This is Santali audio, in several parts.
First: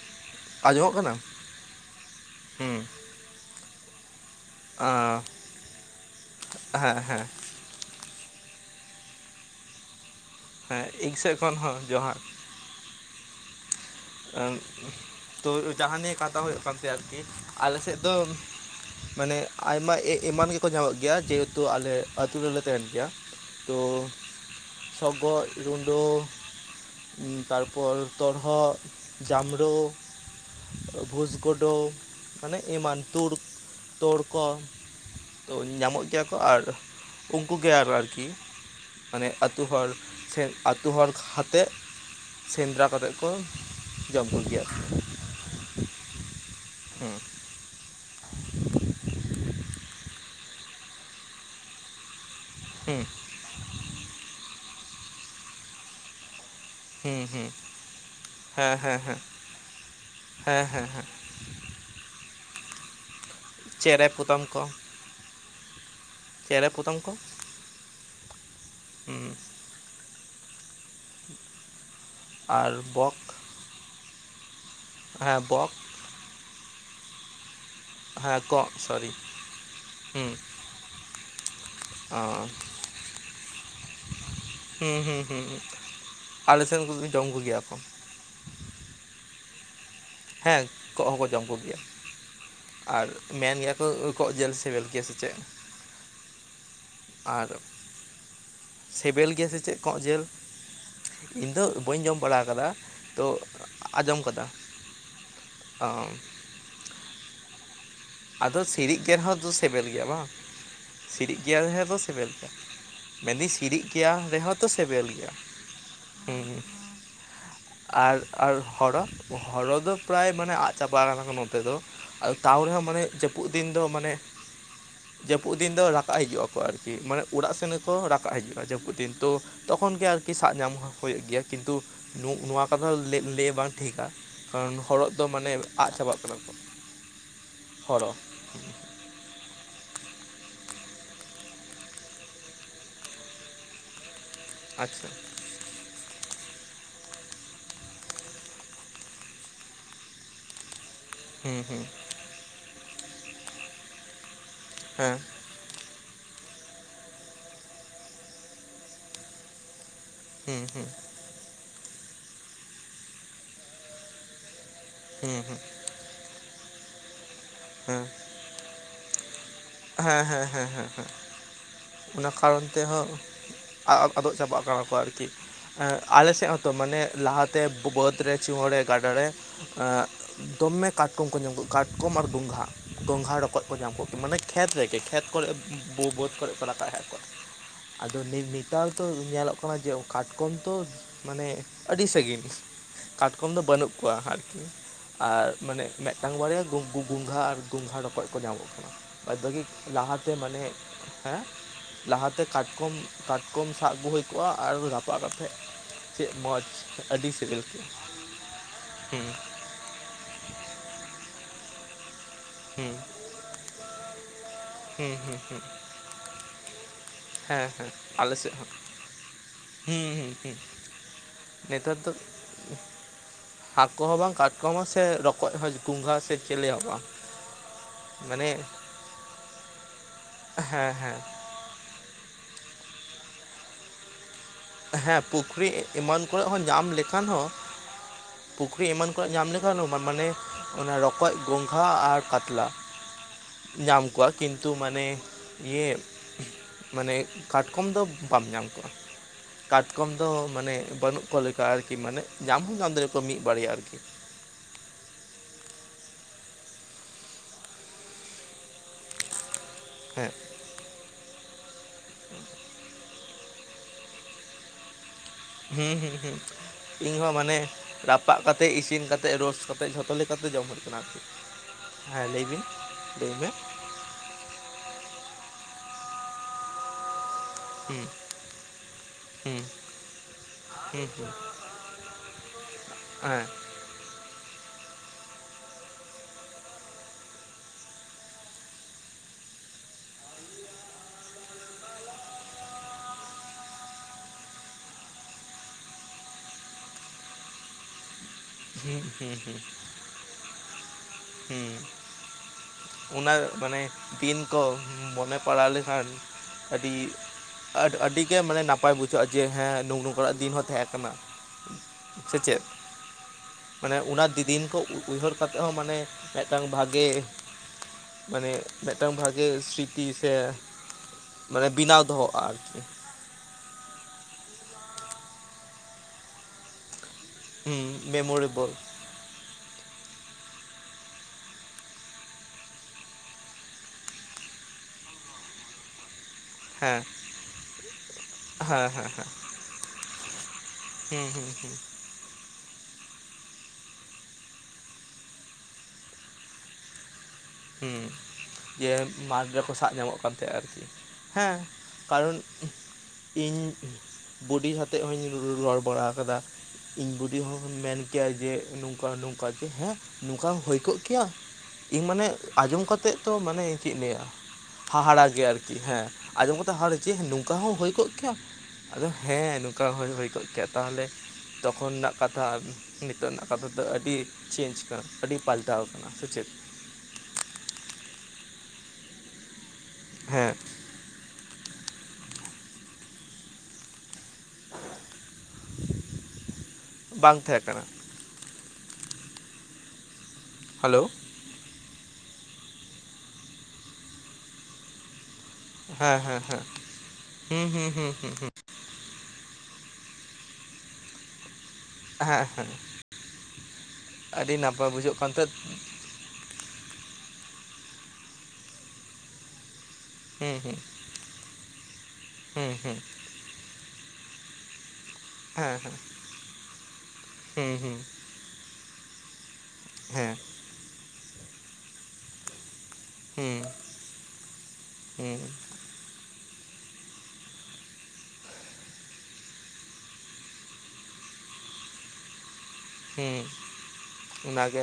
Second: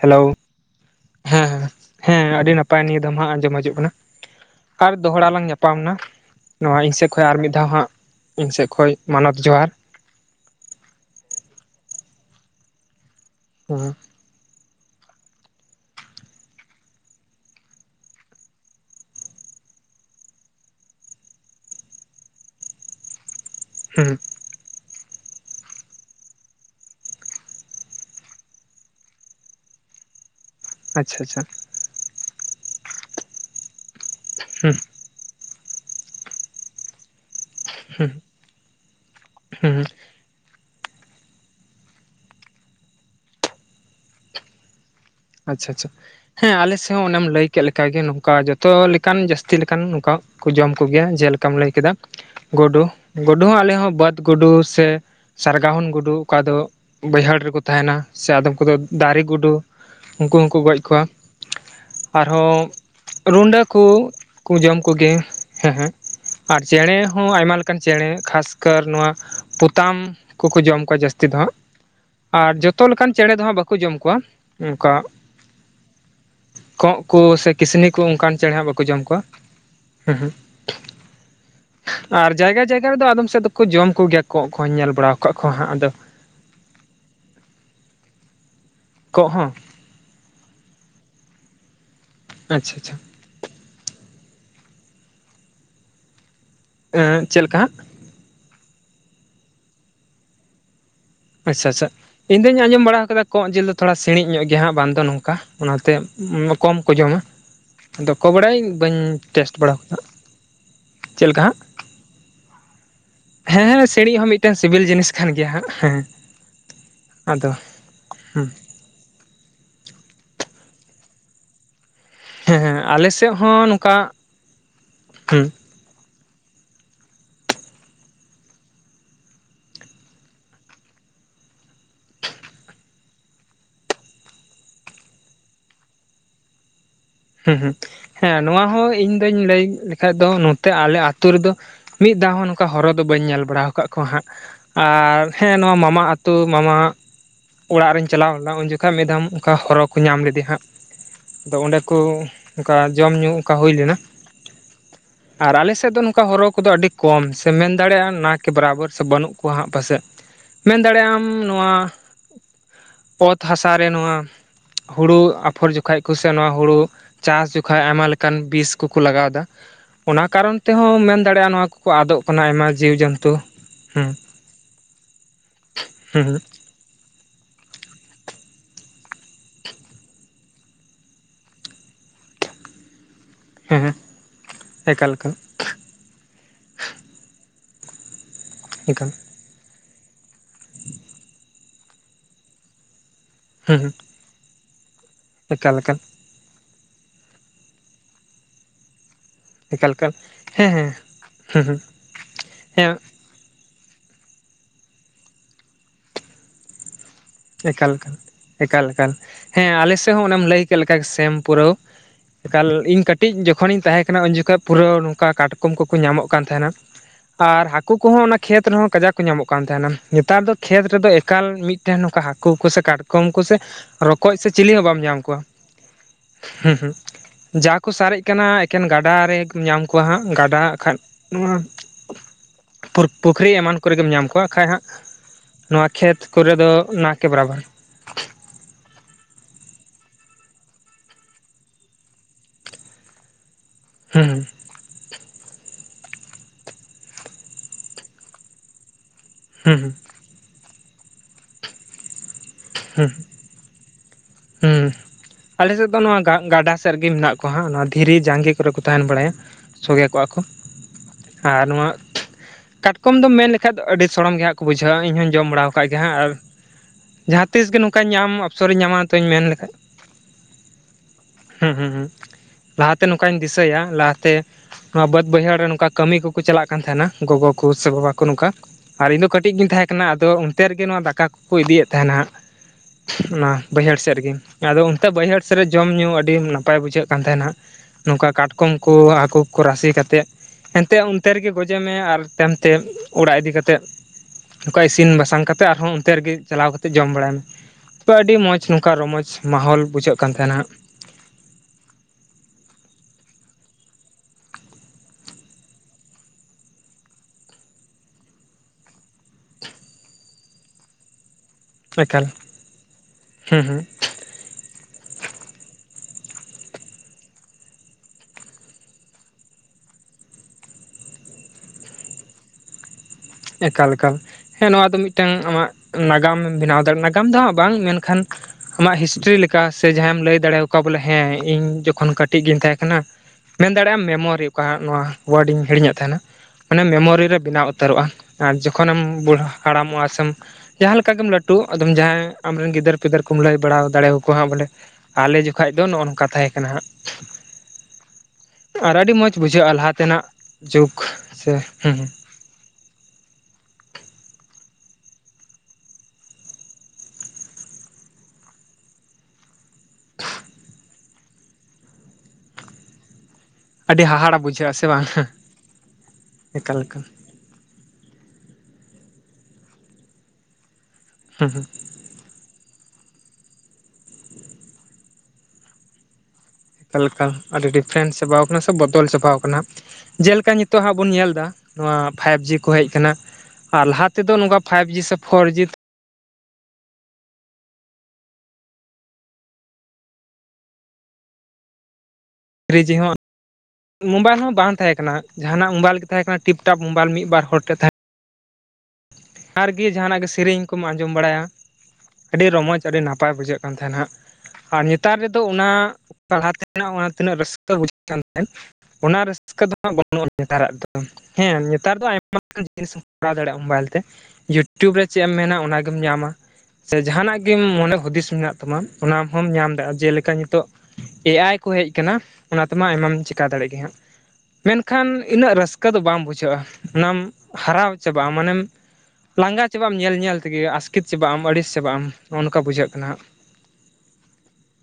ᱦᱮᱞᱳ ᱟᱸᱡᱚᱢᱚᱜ ᱠᱟᱱᱟ? ᱦᱮᱸ ᱦᱮᱸ ᱟᱹᱰᱤ ᱦᱩᱸ ᱱᱟᱯᱟᱭ ᱱᱤᱭᱟᱹ ᱫᱚᱢ ᱦᱟᱸᱜ ᱟᱸᱡᱚᱢ ᱦᱤᱡᱩᱜ ᱠᱟᱱᱟ ᱟᱨ ᱟᱸ ᱫᱚᱦᱲᱟ ᱞᱟᱝ ᱧᱟᱯᱟᱢ ᱮᱱᱟ ᱱᱚᱣᱟ ᱦᱮᱸ ᱤᱧ ᱥᱮᱫ ᱦᱮᱸ ᱠᱷᱚᱱ ᱟᱨ ᱢᱤᱫ ᱟᱨ ᱢᱤᱫ ᱫᱷᱟᱣ ᱦᱟᱸᱜ ᱤᱧ ᱥᱮᱫ ᱠᱷᱚᱱ ᱢᱟᱱᱚᱛ ᱡᱚᱦᱟᱨ ᱦᱮᱸ ᱤᱧ ᱥᱮᱫ ᱠᱷᱚᱱ ᱦᱚᱸ ᱡᱚᱦᱟᱨ ᱦᱩᱸ ᱛᱳ ᱡᱟᱦᱟ ᱱᱤᱭᱟᱹ ᱠᱟᱛᱷᱟ ᱦᱩᱭᱩᱜ ᱠᱟᱱ ᱛᱟᱦᱮᱫᱟ ᱟᱨᱠᱤ ᱟᱞᱮ ᱥᱮᱫ ᱫᱚ ᱢᱟᱱᱮ ᱟᱭᱢᱟ ᱮᱢᱟᱱ ᱜᱮᱠᱚ ᱧᱟᱢᱚᱜ ᱜᱮᱭᱟ ᱡᱮᱦᱮᱛᱩ ᱟᱹᱛᱩ ᱨᱮᱞᱮ ᱛᱟᱦᱮᱱ ᱜᱮᱭᱟ ᱛᱚ ᱥᱚᱜᱚᱜ ᱨᱩᱰᱟᱹ ᱛᱟᱨᱯᱚᱨ ᱛᱚᱨᱦᱚᱫ ᱡᱟᱢᱲᱳ ᱟᱪᱪᱷᱟ ᱵᱷᱩᱥ ᱟᱪᱪᱷᱟ ᱜᱳᱰᱳ ᱢᱟᱱᱮ ᱮᱢᱟᱱ ᱛᱳᱲ ᱛᱳᱲ ᱠᱚ ᱦᱩᱸ ᱛᱚ ᱧᱟᱢᱚᱜ ᱜᱮᱭᱟ ᱠᱚ ᱟᱨ ᱩᱱᱠᱩᱜ ᱜᱮ ᱟᱨᱚ ᱦᱩᱸ ᱟᱨᱠᱤ ᱢᱟᱱᱮ ᱟᱹᱛᱩ ᱦᱩᱸ ᱦᱚᱲ ᱥᱮ ᱟᱛᱳ ᱦᱚᱲ ᱠᱷᱟᱛᱮᱜ ᱥᱮᱸᱫᱽᱨᱟ ᱠᱟ ᱠᱟᱛᱮᱫ ᱠᱚ ᱡᱚᱢ ᱠᱚ ᱜᱮᱭᱟ ᱟᱨᱠᱤ, ᱟᱪᱪᱷᱟ ᱟᱪᱪᱷᱟ ᱦᱮᱸ ᱟᱞᱮᱥᱮᱫ ᱦᱚᱸ ᱚᱱᱮᱢ ᱞᱟᱹᱭ ᱠᱮᱫ ᱞᱮᱠᱟ ᱜᱮ ᱱᱚᱝᱠᱟ ᱡᱚᱛᱚ ᱞᱮᱠᱟᱱ ᱡᱟᱹᱥᱛᱤ ᱞᱮᱠᱟ ᱟᱨ ᱱᱚᱝᱠᱟ ᱠᱚ ᱡᱚᱢ ᱠᱚᱜᱮᱭᱟ ᱡᱮᱞᱮᱠᱟᱢ ᱞᱟᱹᱭ ᱠᱮᱫᱟ ᱜᱩᱰᱩ ᱦᱩᱸ ᱜᱩᱰᱩ ᱦᱚᱸ ᱟᱞᱮ ᱦᱚᱸ ᱵᱟᱹᱫᱽ ᱜᱩᱰᱩ ᱥᱮ ᱥᱟᱨᱜᱟᱦᱚᱱ ᱜᱩᱰᱩ ᱚᱠᱟ ᱫᱚ ᱦᱩᱸ ᱵᱟᱹᱭᱦᱟᱹᱲ ᱦᱩᱸ ᱨᱮᱠᱚ ᱛᱟᱦᱮᱱᱟ ᱥᱮ ᱟᱫᱚᱢ ᱠᱚᱫᱚ ᱦᱮᱸ ᱦᱮᱸ ᱦᱮᱸ ᱫᱟᱨᱮ ᱜᱩᱰᱩ ᱩᱱᱠᱩ ᱦᱚᱸᱠᱚ ᱦᱮᱸ ᱜᱚᱡ ᱦᱮᱸ ᱠᱚᱣᱟ ᱦᱮᱸ ᱟᱨᱦᱚᱸ ᱨᱩᱸᱰᱟᱹ ᱠᱩ ᱪᱮᱬᱮ ᱯᱚᱛᱟᱢ ᱠᱚ ᱡᱚᱢ ᱠᱚᱜᱮ ᱦᱮᱸ ᱦᱮᱸ ᱟᱨ ᱪᱮᱬᱮ ᱯᱚᱛᱟᱢ ᱠᱚ ᱦᱚᱸ ᱟᱭᱢᱟ ᱞᱮᱠᱟ ᱚᱱᱠᱟᱱ ᱪᱮᱬᱮ ᱠᱷᱟᱥᱠᱟᱨ ᱱᱚᱣᱟ ᱦᱩᱸ ᱯᱚᱛᱟᱢ ᱠᱚᱠᱚ ᱡᱚᱢ ᱠᱚᱣᱟ ᱡᱟᱹᱥᱛᱤ ᱫᱚ ᱦᱟᱸᱜ ᱟᱨ ᱡᱚᱛᱚ ᱞᱮᱠᱟᱱ ᱪᱮᱸᱬᱮ ᱫᱚ ᱦᱟᱜ ᱵᱟᱠᱚ ᱡᱚᱢ ᱠᱚᱣᱟ ᱚᱱᱠᱟ ᱦᱮᱸ ᱵᱚᱠ ᱠᱚᱸᱜ ᱠᱚ ᱥᱮ ᱠᱤᱥᱱᱤ ᱠᱚ ᱚᱱᱠᱟᱱ ᱦᱮᱸ ᱪᱮᱬᱮ ᱠᱚᱸᱜ ᱵᱟᱠᱚ ᱡᱚᱢ ᱥᱚᱨᱤ ᱠᱚᱣᱟ, ᱦᱚᱸ ᱦᱩᱸ ᱦᱚᱸ ᱟᱨ ᱚᱸ ᱡᱟᱜᱟ ᱡᱟᱜᱟ ᱨᱮᱫᱚ ᱟᱫᱚᱢ ᱥᱮᱫ ᱫᱚᱠᱚ ᱡᱚᱢ ᱠᱚᱜᱮᱭᱟ ᱠᱚᱸᱜ ᱠᱚᱦᱚᱸᱧ ᱧᱮᱞ ᱵᱟᱲᱟ ᱟᱠᱟᱫ ᱠᱚᱣᱟ ᱦᱟᱸᱜ ᱟᱫᱚ ᱟᱞᱮᱥᱱ ᱠᱚ ᱩᱱᱠᱩ ᱫᱚᱠᱚ ᱡᱚᱢ ᱠᱚᱜᱮ ᱭᱟᱠᱚ᱾ ᱠᱚᱜ ᱦᱚᱸ? ᱦᱮᱸ ᱠᱚᱸᱜ ᱦᱚᱠᱚ ᱡᱚᱢ ᱠᱚᱜᱮᱭᱟ ᱟᱪᱪᱷᱟ ᱟᱪᱪᱷᱟ ᱟᱨ ᱢᱮᱱ ᱜᱮᱭᱟ ᱠᱚ ᱠᱚᱜ ᱡᱮᱞ ᱥᱮᱵᱮᱞ ᱜᱮᱭᱟ ᱥᱮ ᱪᱮᱫ? ᱪᱮᱫ ᱟᱨ ᱞᱮᱠᱟ ᱦᱟᱸᱜ ᱥᱤᱵᱮᱞ ᱜᱮᱭᱟ ᱥᱮ ᱪᱮᱫ ᱠᱚᱜ ᱡᱤᱞ? ᱤᱧ ᱫᱚ ᱟᱪᱷᱟ ᱪᱷᱟ ᱪᱷᱟ ᱵᱟᱹᱧ ᱡᱚᱢ ᱵᱟᱲᱟ ᱤᱧ ᱫᱩᱧ ᱟᱠᱟᱫᱟ ᱟᱸᱡᱚᱢ ᱵᱟᱲᱟ ᱟᱠᱟᱫᱟ ᱛᱚ ᱠᱚᱸᱜ ᱡᱤᱞ ᱫᱚ ᱛᱷᱚᱲᱟ ᱟᱸᱡᱚᱢ ᱥᱤᱬᱤᱡ ᱧᱚᱜ ᱠᱟᱫᱟ ᱜᱮᱭᱟ ᱦᱟᱸᱜ ᱵᱟᱝᱫᱚ ᱱᱚᱝᱠᱟ, ᱚᱱᱟᱛᱮ ᱚᱸ ᱳᱢ ᱠᱚᱢ ᱠᱚ ᱡᱚᱢᱟ᱾ ᱚᱠᱚᱭ ᱵᱟᱲᱟᱭ ᱟᱫᱚ ᱥᱤᱲᱤᱡ ᱜᱮ ᱵᱟᱹᱧ ᱨᱮᱦᱚᱸ ᱫᱚ ᱴᱮᱥᱴ ᱵᱟᱲᱟ ᱥᱤᱵᱤᱞ ᱟᱠᱟᱫᱟ ᱜᱮᱭᱟ ᱵᱟᱝ? ᱪᱮᱫ ᱥᱤᱲᱤᱡ ᱞᱮᱠᱟ ᱦᱟᱸᱜ ᱜᱮᱭᱟ ᱦᱮ ᱫᱚ ᱥᱤᱵᱤᱞ ᱜᱮᱭᱟ᱾ ᱢᱮᱱᱫᱟᱹᱧ ᱦᱮᱸ ᱦᱮᱸ ᱜᱮᱭᱟ ᱥᱤᱲᱤᱡ ᱦᱚᱸ ᱨᱮᱦᱚᱸ ᱢᱤᱜᱴᱟᱹᱝ ᱛᱚ ᱥᱤᱵᱤᱞ ᱡᱤᱱᱤᱥ ᱠᱟᱱ ᱜᱮᱭᱟ ᱦᱟᱸᱜ ᱦᱮᱸ ᱦᱮᱸ᱾ ᱦᱩᱸ ᱟᱫᱚ ᱦᱚᱸ ᱦᱚᱲᱚ ᱦᱚᱲᱚᱨᱚ ᱫᱚ ᱯᱨᱟᱭ ᱢᱟᱱᱮ ᱟᱫ ᱪᱟᱵᱟ ᱟᱠᱟᱱᱟ ᱠᱚ ᱱᱚᱛᱮ ᱫᱚ ᱛᱟᱣ ᱦᱮᱸ ᱨᱮᱦᱚᱸ ᱢᱟᱱᱮ ᱟᱞᱮ ᱥᱮᱫ ᱪᱟᱹᱯᱩᱫ ᱦᱚᱸ ᱫᱤᱱ ᱫᱚ ᱱᱚᱝᱠᱟ ᱢᱟᱱᱮ ᱦᱩᱸ ᱡᱟᱹᱯᱩᱫ ᱫᱤᱱ ᱫᱚ ᱨᱟᱠᱟᱵ ᱦᱤᱡᱩᱜ ᱟᱠᱚ ᱟᱨᱠᱤ ᱠᱤ ᱢᱟᱱᱮ ᱚᱲᱟᱜ ᱥᱮᱱ ᱜᱮᱠᱚ ᱨᱟᱠᱟᱵ ᱦᱤᱡᱩᱜᱼᱟ ᱡᱟᱹᱯᱩᱫ ᱫᱤᱱ ᱛᱚ ᱛᱚᱠᱷᱚᱱ ᱜᱮ ᱟᱨᱠᱤ ᱥᱟᱵ ᱧᱟᱢ ᱦᱩᱭᱩᱜ ᱜᱮᱭᱟ ᱠᱤᱱᱛᱩ ᱱᱚᱣᱟ ᱠᱟᱛᱷᱟ ᱞᱟᱜ ᱞᱟᱹᱭ ᱵᱟᱝ ᱴᱷᱤᱠᱟ᱾ ᱠᱟᱨᱚᱱ ᱦᱚᱨᱚᱜ ᱫᱚ ᱢᱟᱱᱮ ᱟᱜ ᱪᱟᱵᱟᱜ ᱠᱟᱱᱟ ᱠᱚ᱾ ᱦᱩᱸ ᱦᱩᱸ ᱦᱚᱲᱚ ᱦᱮᱸ ᱱᱚᱣᱟ ᱦᱚᱸ ᱤᱧ ᱫᱩᱧ ᱞᱟᱹᱭ ᱞᱮᱠᱷᱟᱡ ᱫᱚ ᱱᱚᱛᱮ ᱟᱞᱮ ᱟᱹᱛᱩ ᱨᱮᱫᱚ ᱢᱤᱫ ᱫᱷᱟᱣ ᱦᱚᱸ ᱱᱚᱝᱠᱟ ᱦᱚᱨᱚ ᱫᱚ ᱵᱟᱹᱧ ᱧᱮᱞ ᱵᱟᱲᱟ ᱟᱠᱟᱫ ᱠᱚᱣᱟ ᱦᱟᱸᱜ, ᱟᱪᱪᱷᱟ ᱟᱨ ᱦᱮᱸ ᱱᱚᱣᱟ ᱢᱟᱢᱟ ᱟᱹᱛᱩ ᱢᱟᱢᱟ ᱚᱲᱟᱜ ᱨᱤᱧ ᱪᱟᱞᱟᱣ ᱞᱮᱱᱟ ᱩᱱ ᱡᱚᱠᱷᱚᱡ ᱢᱤᱫ ᱫᱷᱟᱢ ᱚᱝᱠᱟ ᱦᱚᱨᱚ ᱠᱚ ᱧᱟᱢ ᱞᱮᱫᱮᱭ ᱦᱟᱸᱜ᱾ ᱟᱫᱚ ᱦᱩᱸ ᱚᱱᱰᱮ ᱦᱩᱸ ᱠᱚ ᱚᱝᱠᱟ ᱡᱚᱢ ᱧᱩ ᱚᱝᱠᱟ ᱦᱩᱭ ᱞᱮᱱᱟ᱾ ᱦᱮᱸᱻ ᱟᱨ ᱟᱞᱮᱥᱮᱫ ᱫᱚ ᱱᱚᱝᱠᱟ ᱦᱚᱨᱚ ᱠᱚᱫᱚ ᱟᱹᱰᱤ ᱠᱚᱢ ᱥᱮ ᱢᱮᱱ ᱫᱟᱲᱮᱭᱟᱜᱼᱟᱢ ᱱᱟ ᱠᱮ ᱵᱟᱨᱟᱵᱚᱨ ᱥᱮ ᱵᱟᱹᱱᱩᱜ ᱠᱚᱣᱟ ᱦᱟᱸᱜ ᱯᱟᱥᱮᱜᱽ᱾ ᱦᱩᱸ ᱢᱮᱱ ᱦᱩᱸ ᱫᱟᱲᱮᱭᱟᱜ ᱟᱢ ᱱᱚᱣᱟ ᱚᱛ ᱦᱟᱥᱟᱮ ᱱᱚᱣᱟ ᱦᱩᱲᱩ ᱦᱩᱸ ᱦᱩᱸ ᱟᱯᱷᱚᱨᱡᱚᱠᱷᱟᱠᱩ ᱥᱮ ᱱᱚᱶᱟ ᱦᱩᱲᱩ ᱪᱟᱥᱡᱚᱠᱷᱟ ᱟᱭᱢᱟ ᱦᱮᱸ ᱞᱮᱠᱟᱱ ᱵᱤᱥᱠᱚᱠᱚ ᱞᱟᱜᱟᱣᱮᱫᱟ᱾ ᱦᱮᱸ ᱚᱱᱟ ᱦᱮᱸ ᱠᱟᱨᱚᱱ ᱦᱮᱸ ᱦᱮᱸ ᱛᱮᱦᱚᱸ ᱢᱮᱱ ᱫᱟᱲᱮᱭᱟᱜᱼᱟ ᱱᱚᱣᱟ ᱠᱚᱠᱚ ᱟᱫᱚᱜ ᱠᱟᱱᱟ ᱟᱭᱢᱟ ᱡᱤᱣᱼᱡᱚᱱᱛᱩ᱾ ᱟ ᱟᱫᱚᱜ ᱪᱟᱵᱟᱜ ᱠᱟᱱᱟ ᱠᱚ ᱟᱸᱲᱤ ᱛᱮᱜ ᱦᱮᱸ ᱟᱞᱮ ᱦᱩᱸ ᱥᱮᱫ ᱦᱚᱸ ᱛᱚ ᱢᱟᱱᱮ ᱞᱟᱦᱟᱛᱮ ᱵᱟᱹᱫᱽ ᱨᱮ ᱪᱩᱦᱟᱹ ᱨᱮ ᱜᱟᱰᱟᱨ ᱨᱮ, ᱮᱸᱜ ᱫᱚᱢᱮ ᱠᱟᱴᱠᱚᱢ ᱠᱚ ᱧᱟᱢ ᱠᱚᱜᱼᱟ ᱠᱟᱴᱠᱚᱢ ᱟᱨ ᱜᱚᱝᱜᱷᱟ ᱜᱚᱝᱜᱷᱟ ᱲᱚ ᱠᱚᱡ ᱠᱚ ᱦᱮᱸ ᱦᱮᱸ ᱧᱟᱢ ᱠᱚᱜ ᱠᱮ ᱢᱟᱱᱮ ᱠᱷᱮᱛ ᱨᱮᱜᱮ ᱮᱠᱟᱞ ᱠᱷᱮᱛ ᱮᱠᱟᱞ ᱠᱚᱨᱮᱜ ᱵᱩᱨᱩ ᱵᱟᱹᱫᱽ ᱠᱚᱨᱮ ᱠᱚ ᱨᱟᱠᱟᱜ ᱦᱮᱡ ᱠᱚᱜ-ᱟ᱾ ᱟᱫᱚ ᱱᱤ ᱱᱮᱛᱟᱨ ᱫᱚ ᱮᱠᱟᱞ ᱧᱮᱞᱚᱜ ᱠᱟᱱᱟ ᱡᱮ ᱚᱠᱟ ᱠᱚᱢ ᱛᱚ ᱢᱟᱱᱮ ᱟᱹᱰᱤ ᱥᱟᱺᱟᱹᱜᱤᱧ ᱠᱟᱴᱠᱚᱢ ᱫᱚ ᱦᱩᱸ ᱦᱩᱸ ᱵᱟᱹᱱᱩᱜ ᱠᱚᱣᱟ ᱟᱨᱠᱤ᱾ ᱟᱨ ᱮᱠᱟᱞ ᱢᱟᱱᱮ ᱮᱠᱟᱞ ᱢᱤᱫᱴᱟᱝ ᱵᱟᱨᱭᱟ ᱜᱩ ᱜᱚᱝ ᱜᱚᱝᱜᱷᱟ ᱟᱨ ᱜᱚᱝᱜᱷᱟ ᱨᱚᱠᱚᱡ ᱠᱚ ᱧᱟᱢᱚᱜ ᱠᱟᱱᱟ᱾ ᱟᱫᱚᱠᱤ ᱮᱠᱟᱞ ᱮᱠᱟᱞ ᱞᱟᱦᱟᱛᱮ ᱢᱟᱱᱮ ᱦᱮᱸ ᱦᱮᱸ ᱦᱩᱸ ᱦᱩᱸ ᱞᱟᱦᱟᱛᱮ ᱦᱮᱸ ᱠᱟᱴᱠᱚᱢ ᱠᱟᱴᱠᱚᱢ ᱥᱟᱵ ᱟᱹᱜᱩ ᱦᱩᱭ ᱠᱚᱜᱼᱟ ᱟᱨ ᱨᱟᱯᱟᱜ ᱠᱟᱛᱮᱫ ᱪᱮᱜᱽ ᱢᱚᱡᱽ᱾ ᱟᱹᱰᱤ ᱥᱤᱵᱤᱞ ᱠᱚᱜᱼᱟ ᱮᱠᱟᱞᱠᱟᱱ ᱮᱠᱟᱞ ᱮᱠᱟᱱ᱾ ᱦᱩᱸ ᱦᱮᱸ ᱟᱞᱮᱥᱮᱫ ᱦᱚᱸ ᱚᱱᱮᱢ ᱞᱟᱹᱭ ᱠᱮᱫ ᱞᱮᱠᱟ ᱥᱮᱢ ᱯᱩᱨᱟᱹᱣ ᱮᱠᱟᱞ ᱦᱩᱸ ᱤᱧ ᱠᱟᱹᱴ ᱠᱟᱹᱴᱤᱡ ᱡᱚᱠᱷᱚᱱᱤᱧ ᱛᱟᱦᱮᱸ ᱠᱟᱱᱟ ᱩᱱ ᱡᱚᱠᱷᱚᱱ ᱯᱩᱨᱟᱹ ᱦᱩᱸ ᱱᱚᱝᱠᱟ ᱦᱩᱸ ᱦᱩᱸ ᱠᱟᱴᱠᱚᱢ ᱠᱚᱠᱚ ᱧᱟᱢᱚᱜ ᱠᱟᱱ ᱛᱟᱦᱮᱱᱟ᱾ ᱟᱨ ᱦᱮᱸ ᱦᱮᱸ ᱦᱟᱹᱠᱩ ᱠᱚᱦᱚᱸ ᱟᱞᱮ ᱚᱱᱟ ᱥᱮᱫ ᱠᱷᱮᱛ ᱦᱚᱸ ᱨᱮᱦᱚᱸ ᱠᱟᱡᱟᱠ ᱠᱚ ᱧᱟᱢᱚᱜ ᱠᱟᱱ ᱛᱟᱦᱮᱱᱟ ᱦᱩᱸ ᱦᱩᱸ ᱱᱮᱛᱟᱨ ᱫᱚ ᱦᱩᱸ ᱠᱷᱮᱛ ᱨᱮᱫᱚ ᱮᱠᱟᱞ ᱢᱤᱫᱴᱮᱱ ᱱᱮᱛᱟᱨ ᱦᱚᱸ ᱫᱚ ᱦᱟᱹᱠᱩ ᱠᱚᱥᱮ ᱠᱟᱴᱠᱚᱢ ᱠᱚᱥᱮ ᱦᱟᱹᱠᱩ ᱦᱚᱸ ᱵᱟᱝ ᱨᱚᱠᱚᱡ ᱥᱮ ᱪᱤᱞᱤ ᱠᱟᱴᱠᱚᱢ ᱦᱚᱸ ᱵᱟᱢ ᱥᱮ ᱧᱟᱢ ᱠᱚᱣᱟ ᱨᱚᱠᱚᱡ ᱦᱚᱸ ᱜᱚᱸᱜᱷᱟ ᱥᱮ ᱪᱮᱞᱮ ᱦᱩᱸ ᱦᱚᱸ ᱦᱩᱸ᱾ ᱵᱟᱝ ᱡᱟ ᱠᱚ ᱥᱟᱨᱮᱡ ᱢᱟᱱᱮ ᱠᱟᱱᱟ ᱮᱠᱮᱱ ᱜᱟᱰᱟᱨᱮ ᱧᱟᱢ ᱠᱚᱣᱟ ᱦᱟᱸᱜ ᱜᱟᱰᱟ ᱦᱮᱸ ᱠᱷᱟᱱ ᱦᱮᱸ ᱱᱚᱣᱟ [inaudible] ᱯᱩᱨ ᱯᱩᱠᱷᱨᱤ ᱮᱢᱟᱱ ᱠᱚᱨᱮ ᱜᱮᱢ ᱧᱟᱢ ᱠᱚᱣᱟ ᱠᱷᱟᱡ ᱦᱟᱸᱜ᱾ ᱦᱮᱸ ᱯᱩᱠᱷᱨᱤ ᱱᱚᱣᱟ ᱮᱢᱟᱱ ᱠᱷᱮᱛ ᱠᱚᱨᱮ ᱦᱚᱸ ᱫᱚ ᱧᱟᱢ ᱱᱟ ᱞᱮᱠᱷᱟᱱ ᱠᱮ ᱦᱚᱸ ᱵᱟᱨᱟᱵᱟᱨ ᱯᱩᱠᱷᱨᱤ ᱮᱢᱟᱱ ᱠᱚᱨᱮᱜ ᱧᱟᱢ ᱞᱮᱠᱷᱟᱱ ᱦᱚ ᱢᱟᱱᱮ ᱚᱱᱟ ᱨᱚᱠᱚᱡ ᱜᱚᱝᱜᱷᱟ ᱟᱨ ᱠᱟᱛᱞᱟ ᱧᱟᱢ ᱠᱚᱣᱟᱜ ᱦᱩᱸ ᱠᱤᱱ ᱛᱚ ᱢᱟᱱᱮ ᱤᱭᱮ ᱢᱟᱱᱮ ᱠᱟᱴᱠᱚᱢ ᱫᱚ ᱵᱟᱢ ᱧᱟᱢ ᱠᱚᱶᱼᱟ ᱦᱩᱸ ᱠᱟᱴᱠᱚᱢ ᱫᱚ ᱢᱟᱱᱮ ᱵᱟᱹᱱᱩᱜ ᱠᱚ ᱞᱮᱠᱟ ᱟᱨ ᱠᱤ ᱢᱟᱱᱮ ᱧᱟᱢ ᱦᱚᱸᱢ ᱧᱟᱢ ᱫᱟᱲᱮᱭᱟ ᱠᱚᱣᱟ ᱢᱤᱜ ᱵᱟᱲᱭᱟ ᱟᱨ ᱠᱤ ᱦᱩ ᱟᱞᱮᱥᱮᱫ ᱫᱚ ᱱᱚᱣᱟ ᱜᱟᱜ ᱜᱟᱰᱟ ᱥᱮᱫ ᱨᱮᱜᱮ ᱢᱮᱱᱟᱜ ᱠᱚᱣᱟ ᱦᱟᱸᱜ ᱱᱚᱣᱟ ᱫᱷᱤᱨᱤ ᱡᱟᱸᱜᱮ ᱠᱚᱨᱮ ᱠᱚ ᱛᱟᱦᱮᱱ ᱵᱟᱲᱟᱭᱟ, ᱥᱚᱜᱮ ᱠᱚᱶᱼᱟ ᱦᱮᱸ ᱠᱚ ᱟᱨ ᱱᱚᱣᱟ ᱠᱟᱴᱠᱚᱢ ᱫᱚ ᱢᱮᱱ ᱞᱮᱠᱷᱟ ᱫᱚ ᱟᱹᱰᱤ ᱥᱚᱲᱚᱢ ᱜᱮᱭᱟ ᱠᱚ ᱵᱩᱡᱷᱟᱹᱣᱟ ᱤᱧᱦᱚᱸᱧ ᱡᱚᱢ ᱵᱟᱲᱟᱣ ᱟᱠᱟᱫ ᱜᱮ ᱦᱟᱸᱜ ᱟᱨ ᱤᱧ ᱦᱚᱸ ᱡᱟᱦᱟᱸ ᱢᱟᱱᱮ ᱛᱤᱥ ᱜᱮ ᱱᱚᱝᱠᱟᱧ ᱨᱟᱯᱟᱜ ᱧᱟᱢ ᱠᱟᱛᱮᱜ ᱚᱯᱥᱚᱨᱤᱧ ᱤᱥᱤᱱ ᱧᱟᱢᱟ ᱛᱚᱧ ᱠᱟᱛᱮᱜ ᱢᱮᱱ ᱨᱳᱥ ᱞᱮᱠᱷᱟᱡ ᱠᱟᱛᱮᱜ ᱡᱷᱚᱛᱚ ᱞᱮᱠᱟᱛᱮ ᱡᱚᱢ ᱦᱩᱭᱩᱜ ᱠᱟᱱᱟ ᱦᱩᱸ ᱦᱩᱸ ᱦᱩᱸ ᱦᱮᱸ ᱞᱟᱹᱭ ᱵᱤᱱ ᱞᱟᱦᱟ ᱛᱮ ᱞᱟᱹᱭ ᱱᱚᱠᱟᱧ ᱢᱮ ᱫᱤᱥᱟᱹᱭᱟ ᱞᱟᱦᱟ ᱛᱮ ᱱᱚᱣᱟ ᱵᱟᱹᱫᱽ ᱵᱟᱹᱭᱦᱟᱹᱲ ᱨᱮ ᱱᱚᱠᱟ ᱠᱟᱹᱢᱤ ᱠᱚᱠᱚ ᱪᱟᱞᱟᱜ ᱠᱟᱱ ᱛᱟᱦᱮᱱᱟ ᱜᱚᱜᱚ ᱠᱚ ᱥᱮ ᱦᱩᱸ ᱵᱟᱵᱟ ᱠᱚ ᱱᱚᱠᱟ ᱟᱨ ᱤᱧ ᱫᱚ ᱠᱟᱹᱴᱤᱡ ᱦᱩᱸ ᱜᱤᱧ ᱛᱟᱦᱮᱸ ᱠᱟᱱᱟ ᱟᱫᱚ ᱚᱱᱛᱮ ᱨᱮᱜᱮ ᱱᱚᱣᱟ ᱦᱩᱸ ᱫᱟᱠᱟ ᱦᱩᱸ ᱠᱚᱠᱚ ᱤᱫᱤᱭᱮᱫ ᱛᱟᱦᱮ ᱱᱟᱜ ᱦᱮᱸ ᱚᱱᱟ ᱵᱟᱹᱭᱦᱟᱹᱲ ᱥᱮᱫ ᱨᱮᱜᱤ ᱟᱫᱚ ᱚᱱᱛᱮ ᱵᱟᱹᱭᱦᱟᱹᱲ ᱥᱮᱫ ᱨᱮ ᱡᱚᱢ ᱧᱩ ᱟᱹᱰᱤ ᱱᱟᱯᱟᱭ ᱵᱩᱡᱷᱟᱹᱜ ᱠᱟᱱ ᱛᱟᱦᱮ ᱱᱟ ᱱᱚᱠᱟ ᱠᱟᱴᱠᱚᱢ ᱠᱚ ᱦᱟᱹᱠᱩ ᱠᱚ ᱨᱟᱥᱮ ᱠᱟᱛᱮᱜ ᱮᱱᱛᱮᱜ ᱚᱱᱛᱮ ᱨᱮᱜᱮ ᱜᱚᱡᱮ ᱢᱮ ᱟᱨ ᱛᱮᱭᱚᱢ ᱛᱮ ᱚᱲᱟᱜ ᱤᱫᱤ ᱠᱟᱛᱮᱜ ᱱᱚᱠᱟ ᱤᱥᱤᱱ ᱵᱟᱥᱟᱝ ᱠᱟᱛᱮᱜ ᱟᱨᱦᱚᱸ ᱚᱱᱛᱮ ᱨᱮᱜᱤ ᱪᱟᱞᱟᱣ ᱠᱟᱛᱮ ᱡᱚᱢ ᱵᱟᱲᱟᱭ ᱢᱮ ᱛ ᱟᱹᱰᱤ ᱢᱚᱸᱪ ᱱᱚᱝ ᱠᱟ ᱨᱚᱢᱚᱡᱪ ᱢᱟᱦᱚᱞ ᱵᱩᱡᱷᱟᱹᱜ ᱠᱟᱱ ᱛᱟᱦᱮ ᱱᱟ ᱦᱟᱜ ᱦᱩ ᱩᱱᱟ ᱢᱟᱱᱮ ᱫᱤᱱ ᱠᱚ ᱢᱚᱱᱮ ᱯᱟᱲᱟᱣ ᱞᱮᱠᱷᱟᱱ ᱟᱹᱰᱤ ᱟᱹᱰ ᱟᱹᱰᱤᱜᱮ ᱢᱟᱱᱮ ᱱᱟᱯᱟᱭ ᱵᱩᱡᱷᱟᱹᱜᱼᱟ ᱡᱮ ᱦᱮᱸ ᱱᱚᱜ-ᱚ ᱱᱚᱝᱠᱟᱱᱟᱜ ᱫᱤᱱ ᱦᱚᱸ ᱛᱮᱦᱮᱸ ᱠᱟᱱᱟ ᱮᱠᱟᱞ ᱥᱮ ᱪᱮᱫ ᱦᱩᱸ ᱦᱩᱸ ᱢᱟᱱᱮ ᱚᱱᱟ ᱫᱤᱱ ᱠᱚ ᱩᱭᱦᱟᱹᱨ ᱠᱟᱛᱮᱜ ᱦᱚᱸ ᱢᱟᱱᱮ ᱢᱤᱫᱴᱟᱝ ᱵᱷᱟᱜᱮ ᱢᱟᱱᱮ ᱢᱤᱴᱟᱝ ᱵᱷᱟᱜᱮ ᱥᱨᱤᱛᱤ ᱥᱮ ᱢᱟᱱᱮ ᱵᱤᱱᱟᱣ ᱫᱚᱦᱚᱜᱼᱟ ᱟᱨᱠᱤ ᱮᱠᱟᱞ ᱮᱠᱟᱞ ᱦᱮᱸ ᱱᱚᱣᱟ ᱫᱚ ᱢᱤᱫᱴᱟᱝ ᱟᱢᱟᱜ ᱱᱟᱜᱟᱢ ᱮᱢ ᱵᱮᱱᱟᱣ ᱫᱟᱲᱮ ᱱᱟᱜ ᱠᱟᱢ ᱫᱚ ᱦᱟᱸᱜ ᱵᱟᱝ ᱢᱮᱱᱠᱷᱟᱱ ᱢᱮᱢᱳᱨᱮᱵᱚᱞ ᱟᱢᱟᱜ ᱦᱤᱥᱴᱨᱤ ᱞᱮᱠᱟ ᱠᱟᱥ ᱥᱮ ᱡᱟᱦᱟᱸᱭᱮᱢ ᱞᱟᱹᱭ ᱫᱟᱲᱮ ᱚᱠᱟ ᱵᱚᱞᱮ ᱦᱮᱸ, ᱤᱧ ᱡᱚᱠᱷᱚᱱ ᱠᱟᱹᱴᱤᱡ ᱜᱤᱧ ᱛᱟᱦᱮᱸ ᱠᱟᱱᱟ ᱢᱮᱱ ᱫᱟᱲᱮ ᱟᱢ ᱢᱮᱢᱚᱨᱤ ᱚᱠᱟ ᱦᱟᱸᱜ ᱱᱚᱣᱟ ᱳᱣᱟᱨᱰ ᱤᱧ ᱦᱤᱲᱤᱧ ᱮᱫ ᱛᱮᱦᱮᱱᱟ, ᱚᱱᱮ ᱦᱮᱸ ᱢᱮᱢᱳᱨᱤ ᱨᱮ ᱵᱮᱱᱟᱣ ᱩᱛᱟᱹᱨᱚᱜᱼᱟ ᱾ ᱟᱨ ᱦᱮᱸ ᱡᱚᱠᱷᱚᱱᱮᱢ ᱦᱮᱸ ᱵᱩᱨᱟ ᱦᱟᱲᱟᱢᱚᱜᱼᱟ ᱥᱮᱢ ᱡᱟᱦᱟᱸ ᱞᱮᱠᱟ ᱦᱮᱸ ᱜᱮᱢ ᱦᱮᱸ ᱞᱟᱹᱴᱩ ᱟᱫᱚᱢ ᱡᱟᱦᱟᱸ ᱮ ᱾ ᱟᱢ ᱨᱮᱱ ᱜᱤᱫᱟᱹᱨ ᱯᱤᱫᱟᱹᱨ ᱠᱚ ᱞᱟᱹᱭ ᱵᱟᱲᱟ ᱫᱟᱲᱮᱭᱟ ᱠᱚᱣᱟ ᱦᱟᱸᱜ ᱵᱚᱞᱮ ᱾ ᱟᱞᱮ ᱡᱚᱠᱷᱟᱡ ᱫᱚ ᱱᱚᱜᱼᱚ ᱱᱚᱝᱠᱟ ᱛᱟᱦᱮᱸ ᱠᱟᱱᱟ ᱦᱟᱸᱜ ᱾ ᱦᱩᱸ ᱡᱮ ᱢᱟᱴᱷ ᱜᱮᱠᱚ ᱞᱟᱦᱟ ᱥᱟᱵ ᱧᱟᱢᱚᱜ ᱛᱮᱱᱟᱜ ᱠᱟᱱ ᱛᱟᱦᱮᱸᱡ ᱟᱨᱠᱤ ᱡᱩᱜᱽ ᱥᱮ ᱦᱮᱸ ᱦᱩᱸ ᱠᱟᱨᱚᱱ ᱼᱼ ᱤᱧ ᱵᱚᱰᱤ ᱦᱟᱛᱮᱜ ᱦᱚᱧ ᱨᱚᱲ ᱵᱟᱲᱟ ᱠᱟᱫᱟ ᱾ ᱤᱧ ᱵᱩᱰᱤ ᱦᱚᱸ ᱢᱮᱱ ᱠᱮᱭᱟ ᱡᱮ, ᱱᱚᱝᱠᱟ ᱱᱚᱝᱠᱟ ᱠᱤ ᱦᱮᱸ ᱱᱚᱝᱠᱟ ᱦᱳᱭ ᱠᱚᱜ ᱠᱮᱭᱟ? ᱤᱱ ᱢᱟᱱᱮ ᱟᱸᱡᱚᱢ ᱠᱟᱛᱮᱜ ᱛᱚ ᱢᱟᱱᱮ ᱪᱮᱜ ᱟᱹᱰᱤ ᱞᱟᱹᱭᱟ, ᱦᱟᱦᱟᱲᱟ ᱵᱩᱡᱷᱟᱹᱜᱼᱟ ᱥᱮ ᱵᱟᱝ ᱦᱟᱦᱟᱲᱟ ᱜᱮ ᱟᱨᱠᱤ ᱦᱮᱸ ᱟᱸᱡᱚᱢ ᱠᱟᱛᱮ ᱮᱠᱟᱞ ᱦᱟᱲ ᱮᱠᱟᱞ ᱪᱮ ᱱᱩᱝ ᱠᱟ ᱦᱚᱸ ᱦᱚᱭ ᱠᱚᱜ ᱠᱮᱭᱟ? ᱦᱮᱸ ᱱᱚᱝᱠᱟ ᱦᱚᱸᱭ ᱦᱚᱭ ᱠᱚᱜ ᱠᱮᱭᱟ ᱛᱟᱦᱚᱞᱮ ᱦᱩᱸ ᱦᱩᱸ ᱛᱚᱠᱷᱚᱱ ᱱᱟᱜ ᱠᱟᱛᱷᱟ ᱱᱤᱛᱚᱜ ᱱᱟᱜ ᱠᱟᱛᱷᱟ ᱫᱚ ᱟᱹᱰᱤ ᱪᱮᱧᱡᱽ ᱠᱟᱱᱟ ᱟᱹᱰᱤ ᱯᱟᱞᱴᱟᱣ ᱠᱟᱱᱟ ᱥᱮᱪᱮᱫ? ᱮᱞᱠᱟ ᱟᱹᱰᱤ ᱰᱤᱯᱷᱟᱨᱮᱱᱴ ᱪᱟᱵᱟᱣ ᱠᱟᱱᱟ ᱥᱮ ᱵᱚᱫᱚᱞ ᱪᱟᱵᱟᱣ ᱠᱟᱱᱟ ᱡᱮᱞᱠᱟ ᱦᱮᱸ ᱱᱤᱛ ᱛᱚᱜ ᱦᱟᱸᱜ ᱵᱚᱱ ᱧᱮᱞ ᱮᱫᱟ, ᱱᱚᱣᱟ ᱯᱷᱟᱭᱤᱵ ᱡᱤ ᱠᱚ ᱦᱮᱡ ᱠᱟᱱᱟ ᱾ ᱟᱨ ᱞᱟᱦᱟ ᱛᱮᱫᱚ ᱱᱚᱝᱠᱟ ᱯᱷᱟᱭᱤᱵᱽ ᱡᱤ ᱥᱮ ᱯᱷᱳᱨ ᱡᱤ ᱵᱟᱝ ᱛᱟᱦᱮᱸᱠᱟᱱᱟ ᱾ ᱦᱮᱞᱳ, ᱛᱨᱤᱡᱤ ᱦᱚᱸ ᱾ ᱢᱳᱵᱟᱭᱤᱞ ᱦᱚᱸ ᱵᱟᱝ ᱛᱟᱦᱮᱸ ᱠᱟᱱᱟ ᱡᱟᱦᱟᱱᱟᱜ ᱢᱳᱵᱟᱭᱤᱞ ᱜᱮ ᱦᱮᱸ ᱛᱟᱦᱮᱸ ᱦᱮᱸ ᱠᱟᱱᱟ ᱦᱮᱸ ᱴᱤᱯᱴᱟᱯ ᱢᱳᱵᱟᱭᱤᱞ ᱢᱤᱫ ᱵᱟᱨ ᱦᱚᱲ ᱦᱩᱸ ᱴᱷᱮᱱ ᱛᱟᱦᱮᱸ ᱦᱩᱸ ᱦᱩᱸ ᱦᱩᱸᱜ ᱾ ᱟᱨᱠᱤ ᱡᱟᱦᱟᱱᱟᱜ ᱜᱮ ᱥᱮᱨᱮᱧ ᱠᱚᱢ ᱟᱸᱡᱚᱢ ᱵᱟᱲᱟᱭᱟ ᱾ ᱦᱮᱸ ᱟᱹᱰᱤ ᱦᱮᱸ ᱨᱚᱢᱚᱡᱽ ᱟᱹᱰᱤ ᱱᱟᱯᱟᱭ ᱵᱩᱡᱷᱟᱹᱜ ᱠᱟᱱ ᱛᱟᱦᱮᱸᱱᱟᱜ ᱟᱹᱰᱤ ᱟᱨ ᱱᱟᱯᱟᱭ ᱵᱩᱡᱷᱟᱹᱜ ᱱᱮᱛᱟᱨ ᱠᱟᱱ ᱨᱮᱫᱚ ᱛᱟᱦᱮᱸᱫ ᱚᱱᱟ ᱛᱟᱨᱦᱟᱛᱮ ᱚᱱᱟ ᱛᱤᱱᱟᱹᱜ ᱨᱟᱹᱥᱠᱟᱹ ᱵᱩᱡᱷᱟᱹᱜ ᱠᱟᱱ ᱛᱟᱦᱮᱸᱱ, ᱚᱱᱟ ᱨᱟᱹᱥᱠᱟ ᱨᱟᱹᱥᱠᱟᱹ ᱫᱚ ᱦᱟᱸᱜ ᱵᱟᱹᱱᱩᱜᱼᱟ ᱱᱮᱛᱟᱨᱟᱜ ᱫᱚ, ᱦᱮᱸ ᱱᱮᱛᱟᱨ ᱫᱚ ᱟᱭᱢᱟ ᱞᱮᱠᱟᱱ ᱡᱤᱱᱤᱥ ᱠᱚᱨᱟᱣ ᱫᱟᱲᱮᱭᱟᱜᱼᱟ᱾ ᱢᱳᱵᱟᱭᱤᱞ ᱛᱮ ᱤᱭᱩᱴᱩᱵᱽ ᱨᱮ ᱪᱮᱫ ᱮᱢ ᱢᱮᱱᱟ ᱚᱱᱟᱱᱟᱜᱮᱢ ᱧᱟᱢᱟ, ᱥᱮ ᱡᱟᱦᱟᱱᱟᱜ ᱜᱮ ᱢᱚᱱᱮ ᱦᱩᱫᱤᱥ ᱢᱮᱱᱟᱜ ᱛᱟ ᱢᱟ ᱚᱱᱟ ᱦᱚᱢ ᱧᱟᱢ ᱫᱟᱲᱮᱼᱟ᱾ ᱡᱮᱞᱮᱠᱟ ᱱᱤᱛᱚᱜ ᱮ ᱟᱭ ᱠᱚ ᱦᱮᱡ ᱟᱠᱟᱱᱟ ᱚᱱᱟ ᱛᱮᱢᱟ ᱟᱭᱢᱟᱢ ᱪᱮᱠᱟ ᱫᱟᱲᱮᱜ ᱜᱮ ᱦᱟᱸᱜ, ᱢᱮᱱᱠᱷᱟᱱ ᱤᱱᱟᱹᱜ ᱨᱟᱹᱥᱠᱟᱹ ᱫᱚ ᱵᱟᱝ ᱵᱩᱡᱷᱟᱹᱜᱼᱟ ᱚᱱᱟᱢ ᱦᱟᱨᱟᱣ ᱪᱟᱵ ᱵᱟᱢ ᱢᱟᱱᱮᱢ ᱞᱟᱸᱜᱟ ᱪᱟᱵᱟᱜ ᱟᱢ, ᱧᱮᱞ ᱧᱮᱞ ᱛᱮᱜᱮ ᱟᱥᱠᱮᱛ ᱪᱟᱵᱟᱜᱼᱟ, ᱟᱹᱲᱤᱥ ᱪᱟᱟᱜᱼᱟ, ᱚᱱᱠᱟ ᱵᱩᱡᱷᱟᱹᱜ ᱠᱟᱱᱟ ᱦᱮᱸ ᱚᱱᱟ ᱜᱮ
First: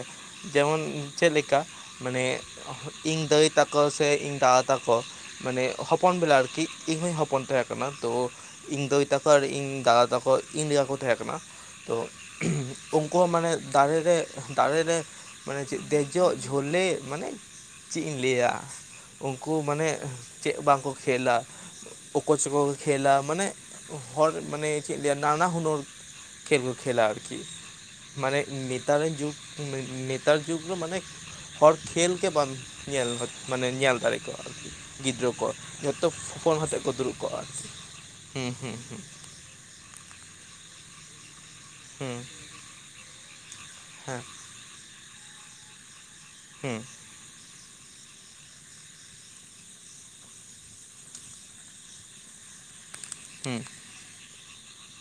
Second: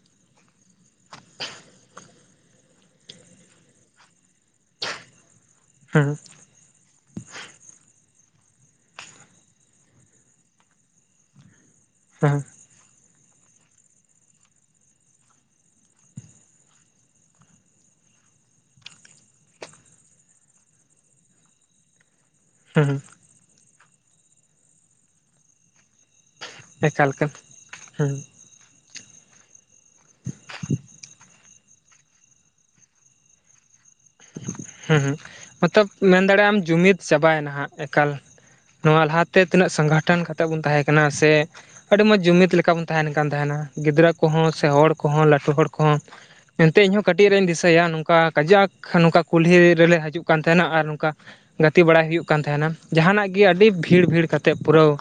ᱡᱮᱢᱚᱱ ᱪᱮᱫ ᱞᱮᱠᱟ ᱢᱟᱱᱮ ᱤᱧ ᱫᱟᱹᱭ ᱛᱟᱠᱚ ᱥᱮ ᱤᱧ ᱫᱟᱫᱟ ᱛᱟᱠᱚ ᱢᱟᱱᱮ ᱦᱚᱯᱚᱱ ᱦᱟᱸᱜ ᱵᱮᱲᱟ ᱟᱨᱠᱤ ᱾ ᱤᱧ ᱦᱚᱧ ᱦᱚᱯᱚᱱ ᱛᱟᱦᱮᱸᱟᱸ ᱠᱟᱱᱟ ᱛᱚ ᱾ ᱤᱧ ᱫᱟᱹᱭ ᱛᱟᱠᱚ ᱟᱨ ᱤᱧ ᱫᱟᱫᱟ ᱛᱟᱠᱚ ᱤᱧ ᱞᱮᱠᱟ ᱠᱚ ᱛᱟᱦᱮᱸ ᱠᱟᱱᱟ ᱛᱚ ᱦᱮᱸ ᱾ [unintelligible] ᱩᱱᱠᱩ ᱦᱚᱸ ᱢᱟᱱᱮ ᱫᱟᱨᱮ ᱨᱮ ᱫᱟᱨᱮ ᱨᱮ ᱢᱟᱱᱮ ᱫᱮᱡᱚᱜ ᱡᱷᱟᱹᱞᱮ ᱢᱟᱱᱮ ᱪᱮ ᱤᱧ ᱞᱟᱹᱭᱟ ᱩᱱᱠᱩ ᱢᱟᱱᱮ ᱪᱮᱫ ᱵᱟᱝᱠᱚ ᱠᱷᱮᱞᱟ ᱚᱠᱚ ᱪᱚᱠᱚ ᱠᱚ ᱦᱮᱸ ᱦᱮᱸ ᱠᱷᱮᱹᱞᱟ ᱢᱟᱱᱮ ᱦᱚᱲ ᱢᱟᱱᱮ ᱪᱮᱫ ᱤᱧ ᱞᱮᱭᱟ ᱱᱟᱱᱟ ᱦᱩᱱᱟᱹᱨ ᱠᱷᱮᱞ ᱠᱚ ᱠᱷᱮᱞᱟ ᱮᱠᱟᱞ ᱮᱠᱟᱞ ᱟᱨᱠᱤ ᱾ ᱦᱮᱸ ᱢᱟᱱᱮ ᱱᱮᱛᱟᱨ ᱨᱮᱱ ᱡᱩᱜᱽ ᱱᱮᱛᱟᱨ ᱡᱩᱜᱽ ᱨᱮ ᱢᱟᱱᱮ ᱦᱚᱲ ᱠᱷᱮᱞ ᱜᱮ ᱵᱟᱢ ᱧᱮᱞ ᱢᱟᱱᱮ ᱧᱮᱞ ᱫᱟᱲᱮ ᱾ ᱟᱨ ᱦᱮᱸ ᱦᱮᱸ ᱜᱤᱫᱽᱨᱟᱹ ᱠᱚ ᱢᱚᱛᱞᱚᱵ ᱡᱚᱛᱚ ᱢᱮᱱ ᱫᱟᱲᱮᱭᱟᱜ ᱯᱷᱳᱱ ᱟᱢ ᱟᱛᱮᱫ ᱠᱚ ᱡᱩᱢᱤᱫ ᱫᱩᱲᱩᱵ ᱠᱚᱜᱼᱟ ᱪᱟᱵᱟᱭᱮᱱᱟ ᱟᱨᱠᱤ ᱾ ᱦᱮᱸ, ᱦᱮᱸ, ᱦᱮᱸ ᱾ ᱛᱮ ᱛᱤᱱᱟᱹᱜ ᱥᱚᱝᱜᱚᱴᱷᱚᱱ ᱠᱟᱛᱮ ᱵᱩᱱ ᱛᱟᱦᱮᱸ ᱠᱟᱱᱟ, ᱥᱮ ᱟᱹᱰᱤ ᱦᱩᱸ ᱢᱚᱸᱡᱽ ᱡᱩᱢᱤᱫ ᱞᱮᱠᱟ ᱵᱩᱱ ᱛᱟᱦᱮᱱ ᱠᱟᱱ ᱛᱟᱦᱮᱱᱟ ᱾ ᱜᱤᱫᱽᱨᱟᱹ ᱦᱮᱸ ᱠᱚᱦᱚᱸ, ᱥᱮ ᱦᱚᱲ ᱠᱚᱦᱚᱸ, ᱞᱟᱹᱴᱩ ᱦᱚᱲ ᱠᱚᱦᱚᱸ, ᱮᱱᱛᱮ ᱦᱩᱸ ᱤᱧᱦᱚᱸ ᱾ ᱠᱟᱹᱴᱤᱡ ᱨᱮᱧ ᱫᱤᱥᱟᱹᱭᱟ ᱱᱚᱝᱠᱟ ᱠᱟᱡᱟᱠ ᱱᱚᱝᱠᱟ ᱠᱩᱞᱦᱤ ᱨᱮᱞᱮ ᱦᱤᱡᱩᱜ ᱠᱟᱱ ᱛᱟᱦᱮᱱᱟ ᱟᱨ ᱱᱚᱝᱠᱟ ᱜᱟᱛᱮ ᱵᱟᱲᱟᱭ ᱦᱩᱭᱩᱜ ᱠᱟᱱ ᱛᱟᱦᱮᱱᱟ ᱡᱟᱦᱟᱱᱟᱜ ᱜᱮ᱾ ᱜᱮ ᱦᱩᱸ ᱟᱹᱰᱤ ᱵᱷᱤᱲ ᱵᱷᱤᱲ ᱠᱟᱛᱮᱫ ᱯᱩᱨᱟᱹᱣ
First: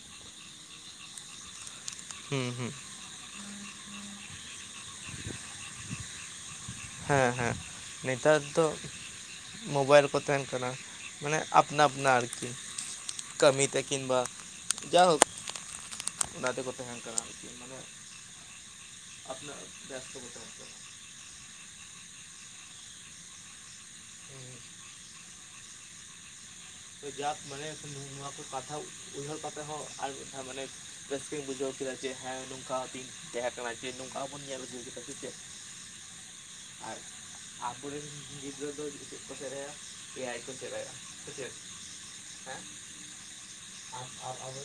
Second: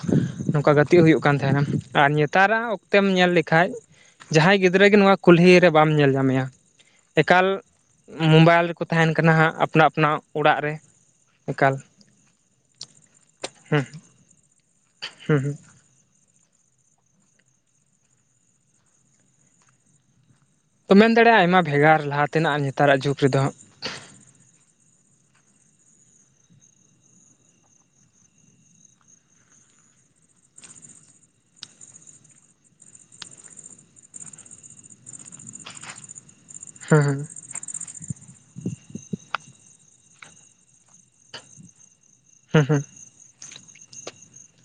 ᱱᱚᱝᱠᱟ ᱜᱟᱛᱮ ᱦᱩᱭᱩᱜ ᱠᱟᱱ ᱛᱟᱦᱮᱱᱟ ᱟᱨ ᱦᱩᱸ ᱦᱩᱸ ᱱᱮᱛᱟᱨᱟᱜ ᱚᱠᱚ ᱛᱮᱢ ᱧᱮᱞ ᱞᱮᱠᱷᱟᱡ ᱡᱟᱦᱟᱸᱭ ᱜᱤᱫᱽᱨᱟᱹ ᱜᱮ ᱱᱚᱣᱟ ᱠᱩᱞᱦᱤ ᱨᱮ ᱵᱟᱢ ᱧᱮᱞ ᱧᱟᱢᱮᱭᱟ ᱾ ᱦᱮᱸ, ᱦᱮᱸ, ᱱᱮᱛᱟᱨ ᱫᱚ ᱠᱟᱱᱟ ᱦᱟᱸᱜ ᱟᱯᱱᱟ ᱢᱳᱵᱟᱭᱤᱞ ᱟᱯᱱᱟ ᱠᱚ ᱛᱟᱦᱮᱱ ᱚᱲᱟᱜ ᱠᱟᱱᱟ, ᱨᱮ ᱢᱟᱱᱮ ᱮᱠᱟᱞ ᱟᱯᱱᱟ ᱟᱯᱱᱤ ᱟᱨᱠᱤ ᱾ ᱠᱟᱹᱢᱤᱛᱮ ᱦᱩᱸ ᱠᱤᱢᱵᱟ ᱡᱟᱭᱦᱳᱠ ᱦᱩᱸ ᱦᱩᱸ ᱚᱱᱟ ᱛᱮᱠᱚ ᱛᱟᱦᱮᱱ ᱠᱟᱱᱟ ᱾ [unintelligible] ᱠᱟᱱᱟ ᱛᱚ ᱢᱮᱱ ᱫᱟᱲᱮᱭᱟᱜᱼᱟ, ᱟᱭᱢᱟ ᱵᱷᱮᱜᱟᱨ ᱞᱟᱦᱟ ᱛᱮᱱᱟᱜ ᱱᱮᱛᱟᱨᱟᱜ ᱡᱩᱜᱽ ᱨᱮᱫᱚ ᱾ ᱡᱟᱠ ᱢᱟᱱᱮ ᱠᱚ ᱠᱟᱛᱷᱟ ᱵᱩᱡᱷᱟᱹᱣ ᱠᱟᱛᱮ ᱦᱚᱸ ᱟᱨ ᱢᱟᱱᱮ ᱨᱟᱹᱥᱠᱟᱹᱧ ᱵᱩᱡᱷᱟᱹᱣ ᱠᱮᱫᱟ ᱡᱮ, ᱦᱮᱸ ᱱᱚᱝᱠᱟᱛᱤᱧ ᱛᱟᱦᱮᱸ ᱠᱟᱱᱟ ᱡᱮ ᱱᱚᱝᱠᱟ ᱵᱚᱱ ᱧᱮᱞ ᱦᱚᱪ ᱠᱮᱫᱟ ᱥᱮ ᱪᱮ ᱦᱩᱸ ᱦᱩᱸ ᱟᱵᱚᱨᱮᱱ ᱜᱤᱫᱽᱨᱟᱹ ᱫᱚ ᱡᱚᱛᱮᱫ ᱠᱚ ᱥᱮᱞᱟᱭᱟ ᱮᱭᱟᱭ ᱠᱚ ᱥᱮᱞᱟᱭᱟ ᱦᱮᱸᱥᱮ ᱾ ᱦᱩᱸ ᱦᱩᱸ ᱾ ᱟᱨ ᱟᱵᱚ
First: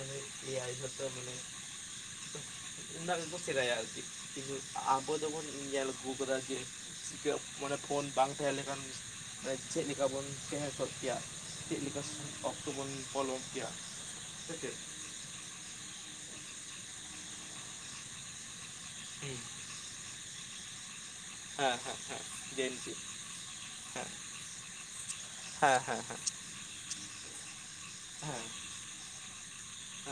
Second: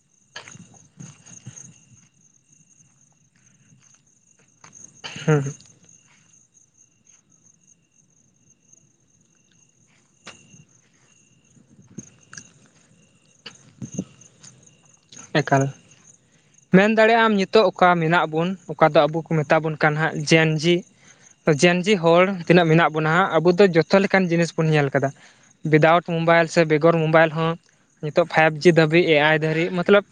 ᱢᱟᱱᱮ ᱮᱟᱭ ᱦᱤᱥᱟᱹᱵᱽ ᱛᱮ ᱢᱟᱱᱮ [unintelligible] ᱟᱨᱠᱤ ᱠᱤᱱᱛᱩ ᱟᱵᱚ ᱦᱮᱸ ᱡᱮᱢᱚᱱ ᱧᱮᱞ ᱟᱹᱜᱩ ᱟᱠᱟᱫᱟ ᱡᱮ ᱢᱟᱱᱮ ᱯᱷᱳᱱ ᱵᱟᱝ ᱛᱟᱦᱮᱸ ᱞᱮᱱᱠᱷᱟᱱ ᱪᱮᱫ ᱞᱮᱠᱟ ᱵᱚᱱ ᱛᱟᱦᱮᱸ ᱠᱚ ᱠᱮᱭᱟ ᱪᱮᱫ ᱞᱮᱠᱟ ᱚᱠᱛᱚ ᱵᱚᱱ ᱯᱷᱳᱱ ᱦᱚᱸ ᱠᱮᱭᱟ ᱾ ᱮᱠᱟᱞ, ᱢᱮᱱ ᱫᱟᱲᱮᱭᱟᱜ ᱟᱢ ᱱᱤᱛᱚᱜ ᱚᱠᱟ ᱢᱮᱱᱟᱜ ᱵᱚᱱ ᱚᱠᱟ ᱫᱚ ᱟᱵᱚ ᱠᱚ ᱢᱮᱛᱟ ᱵᱚᱱ ᱠᱟᱱᱟ ᱦᱟᱸᱜ ᱡᱮ ᱮᱱ ᱡᱤ? ᱡᱮᱱᱡᱤ ᱦᱚᱲ ᱛᱤᱱᱟᱹᱜ ᱢᱮᱱᱟᱜ ᱵᱚᱱᱟ᱾ ᱟᱵᱚ ᱫᱚ ᱡᱚᱛᱚ ᱞᱮᱠᱟᱱ ᱡᱤᱱᱤᱥ ᱵᱚᱱ ᱧᱮᱞ ᱟᱠᱟᱫᱟ ᱾ ᱩᱭᱫᱟᱩᱴ ᱢᱳᱵᱟᱭᱤᱞ ᱥᱮ ᱵᱮᱜᱚᱨ ᱢᱳᱵᱟᱭᱤᱞ ᱦᱚᱸ ᱱᱤᱛᱚᱜ ᱯᱷᱟᱭᱤᱵ ᱡᱤ ᱫᱷᱟᱹᱵᱤᱡ ᱮ ᱟᱭ ᱫᱷᱟᱹᱵᱤᱡ ᱢᱚᱛᱞᱚᱵ